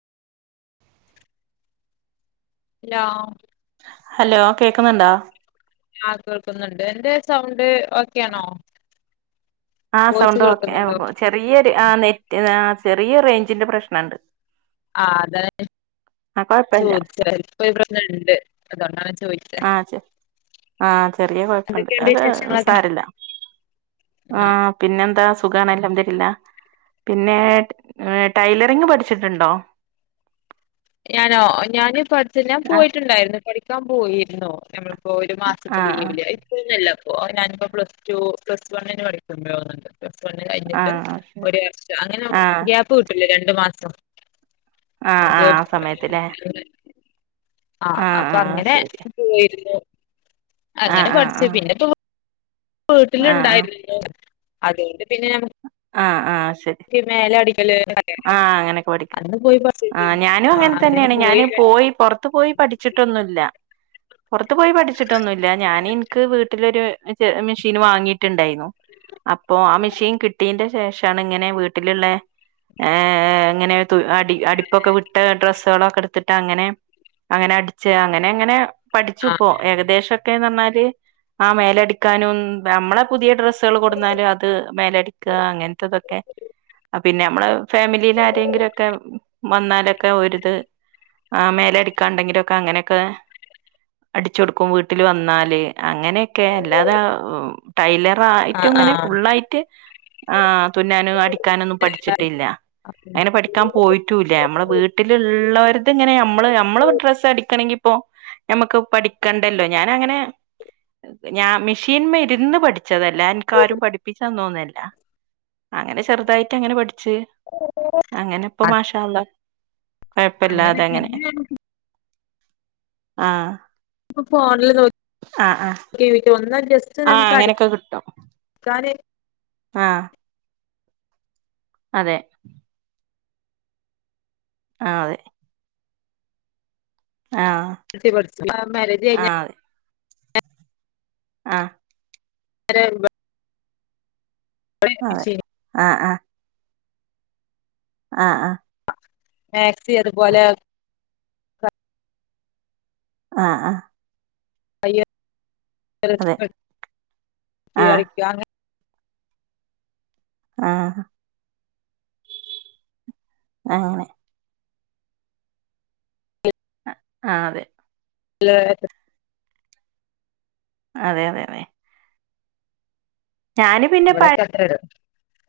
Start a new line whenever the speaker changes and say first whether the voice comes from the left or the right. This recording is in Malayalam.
left: ഇല്ല.
right: ഹലോ കേക്കുന്നുണ്ടോ?
left: ആ കേൾക്കുന്നുണ്ട് എന്റെ സൗണ്ട് ഓക്കെയാണോ?
right: ആ
left: വോയിസ്
right: സൗണ്ട് ഓക്കെ
left: കേൾക്കുന്നില്ലോ
right: ചെറിയൊരു ആ നെറ്റ് ചെറിയ റേഞ്ചിന്റെ പ്രശ്നം ഉണ്ട്.
left: ആഹ് അതാ ഞാൻ
right: ആ കൊഴപ്പല്ല
left: ചോദിച്ചേ ഇപ്പ ഒരു പ്രശ്നം ഉണ്ട് അതൊണ്ടാണ്.
right: ആഹ് ചെ ആഹ് ചെറിയ കൊഴപ്പുണ്ട്
left: എന്തൊക്കെയുണ്ട്
right: അത്
left: വിശേഷങ്ങളൊക്കെ
right: സാരയില്ല.
left: ആ
right: ആഹ് പിന്നെന്താ. സുഖാണല്ലോ, അൽഹംദുലില്ലാഹ് പിന്നെ ടൈലറിങ് പഠിച്ചിട്ടുണ്ടോ? [inaudible]
left: ഞാനോ ഞാൻ പഠിച്ച ഞാൻ
right: ആ
left: പോയിട്ടുണ്ടായിരുന്നു, പഠിക്കാൻ പോയിരുന്നു നമ്മള് ഇപ്പൊ ഒരു മാസത്തെ
right: ആ
left: ലീവില് ഇപ്പൊന്നല്ല ഇ ഞാനിപ്പോ പ്ലസ് ടു പ്ലസ് വണ്ണിന് പഠിക്കുമ്പോഴൊ തോന്നണുണ്ട്. പ്ലസ് വണ്ണ്
right: ആ
left: കഴിഞ്ഞിട്ട്
right: ആ ശരി
left: ഒരു വർഷം അങ്ങനെ
right: ആ
left: ഗ്യാപ്പ് കിട്ടൂലേ രണ്ടു മാസം.
right: ആഹ് ആഹ് ആ സമയത്തില്ലേ.
left: ആഹ്
right: ആ
left: അപ്പൊ
right: ആ
left: അങ്ങനെ
right: ശരി
left: പോയിരുന്നു,
right: ആ
left: അങ്ങനെ
right: ആ ആ
left: പഠിച്ചു പിന്നിപ്പോ
right: ആ
left: വീട്ടിലുണ്ടായിരുന്നു അതുകൊണ്ട് പിന്നെ ഞ
right: ആ ആ ആ ശരി
left: നിക്ക് മേലെ അടിക്കല് ഒക്കെ
right: ആ
left: അറിയാം,
right: അങ്ങനെയൊക്കെ പഠിക്ക
left: അന്ന് പോയി
right: ആ
left: പഠിച്ചിട്ടില്ലായിരുന്നോ.
right: ഞാനും അങ്ങനെ തന്നെയാണ് ഞാന് പോയി പുറത്തു പോയി പഠിച്ചിട്ടൊന്നു ഇല്ല. പൊറത്തു പോയി പഠിച്ചിട്ടൊന്നുല്ല ഞാനിൻക്ക് വീട്ടിലൊരുഇത് മിഷീൻ വാങ്ങിട്ട്ണ്ടായ്ന്നു അപ്പൊ ആ മെഷീൻ കിട്ടീന്റെ ശേഷാണ് ഇങ്ങനെ വീട്ടില്ള്ളെ ഏർ അങ്ങനെതു അടി അടിപ്പൊക്കെ വിട്ട ഡ്രസ്സോളൊക്കെടുത്തിട്ടങ്ങനെ അങ്ങനെ അടിച്ച് അങ്ങനെ അങ്ങനെ പഠിച്ചു
left: ആ
right: പോ ഏകദേശംക്കെന്നർഞ്ഞാല് ആ മേലടിക്കാനും ഞമ്മളെ പുതിയ ഡ്രസ്സ് സ്സെള് കൊട്ന്നാലും അത് മേലടിക്ക അങ്ങൻത്തെഇതൊക്കെ അ പിന്നെ നമ്മള് ഫാമിലിലാരെങ്കിലൊക്കെ വന്നാലൊക്കെ ഓര്ത് ആ മേലെ അടിക്കാണ്ടെങ്കിലൊക്കെ അങ്ങനൊക്കെ അടിചൊടുക്കും വീട്ടില് വന്നാല് അങ്ങനെയൊക്കെ അല്ലാതെ ടൈലർ
left: ആ
right: റായ്റ്റും
left: ആ
right: ഇങ്ങനെ ഫുള്ളായ്റ്റ് ആ തുന്നാനോ അടിക്കാനൊന്നും പഠിച്ചിട്ടില്ല അങ്ങനെ പഠിക്കാൻ പോയ്റ്റുല്ല ഞമ്മള് വീട്ടിലുള്ളോരത് ഇങ്ങനെ നമ്മള് നമ്മള് ഡ്രസ്സ് അടിക്കണെങ്കി ഇപ്പൊ ഞമ്മക്ക് പഠിക്കണ്ടല്ലോ ഞാനങ്ങനെ ഞാൻ മിഷീൻമ്മിരുന്ന് പഠിച്ചതല്ല എൻക്കാരും പഠിപ്പിച്ചന്നോന്നല്ല അങ്ങനെ ചെറുതായിറ്റങ്ങനെ പഠിച്ച് അങ്ങനെ ഇപ്പ മാഷാഅല്ലാഹ്‌
left: അങ്ങനെ
right: കൊഴപ്പല്ലാതങ്ങനെ
left: പിന്നെ നമുക്ക്
right: ആഹ
left: ഇപ്പ ഫോണ്ല് നോക്കി ഒന്ന ജസ്റ്റ്‌
right: ആഹ അങ്ങനൊക്കെ കിട്ടും
left: [inaudible]
right: ആഹ അതെ ആ അതെ ആ
left: [unintelligible] അ മേരേജ് കയ്ഞ്ഞ
right: ആഹ
left: അരെ ബ [unintelligible]
right: അതെ ആഹ് ആഹ ആഹ് ആഹ്
left: മേക്സി അത് പോലെ പ
right: ആഹ് ആഹ് അതെ
left: [unintelligible]
right: ആഹ്
left: ക്കാ അങ്ങനെ
right: ആഹ് ആഹ് ആ അതെ
left: ഹലോ
right: അതെ അതെ അതെ ഞാന് പിന്നെ പഴ
left: ഇവടെക്കെ അത്രട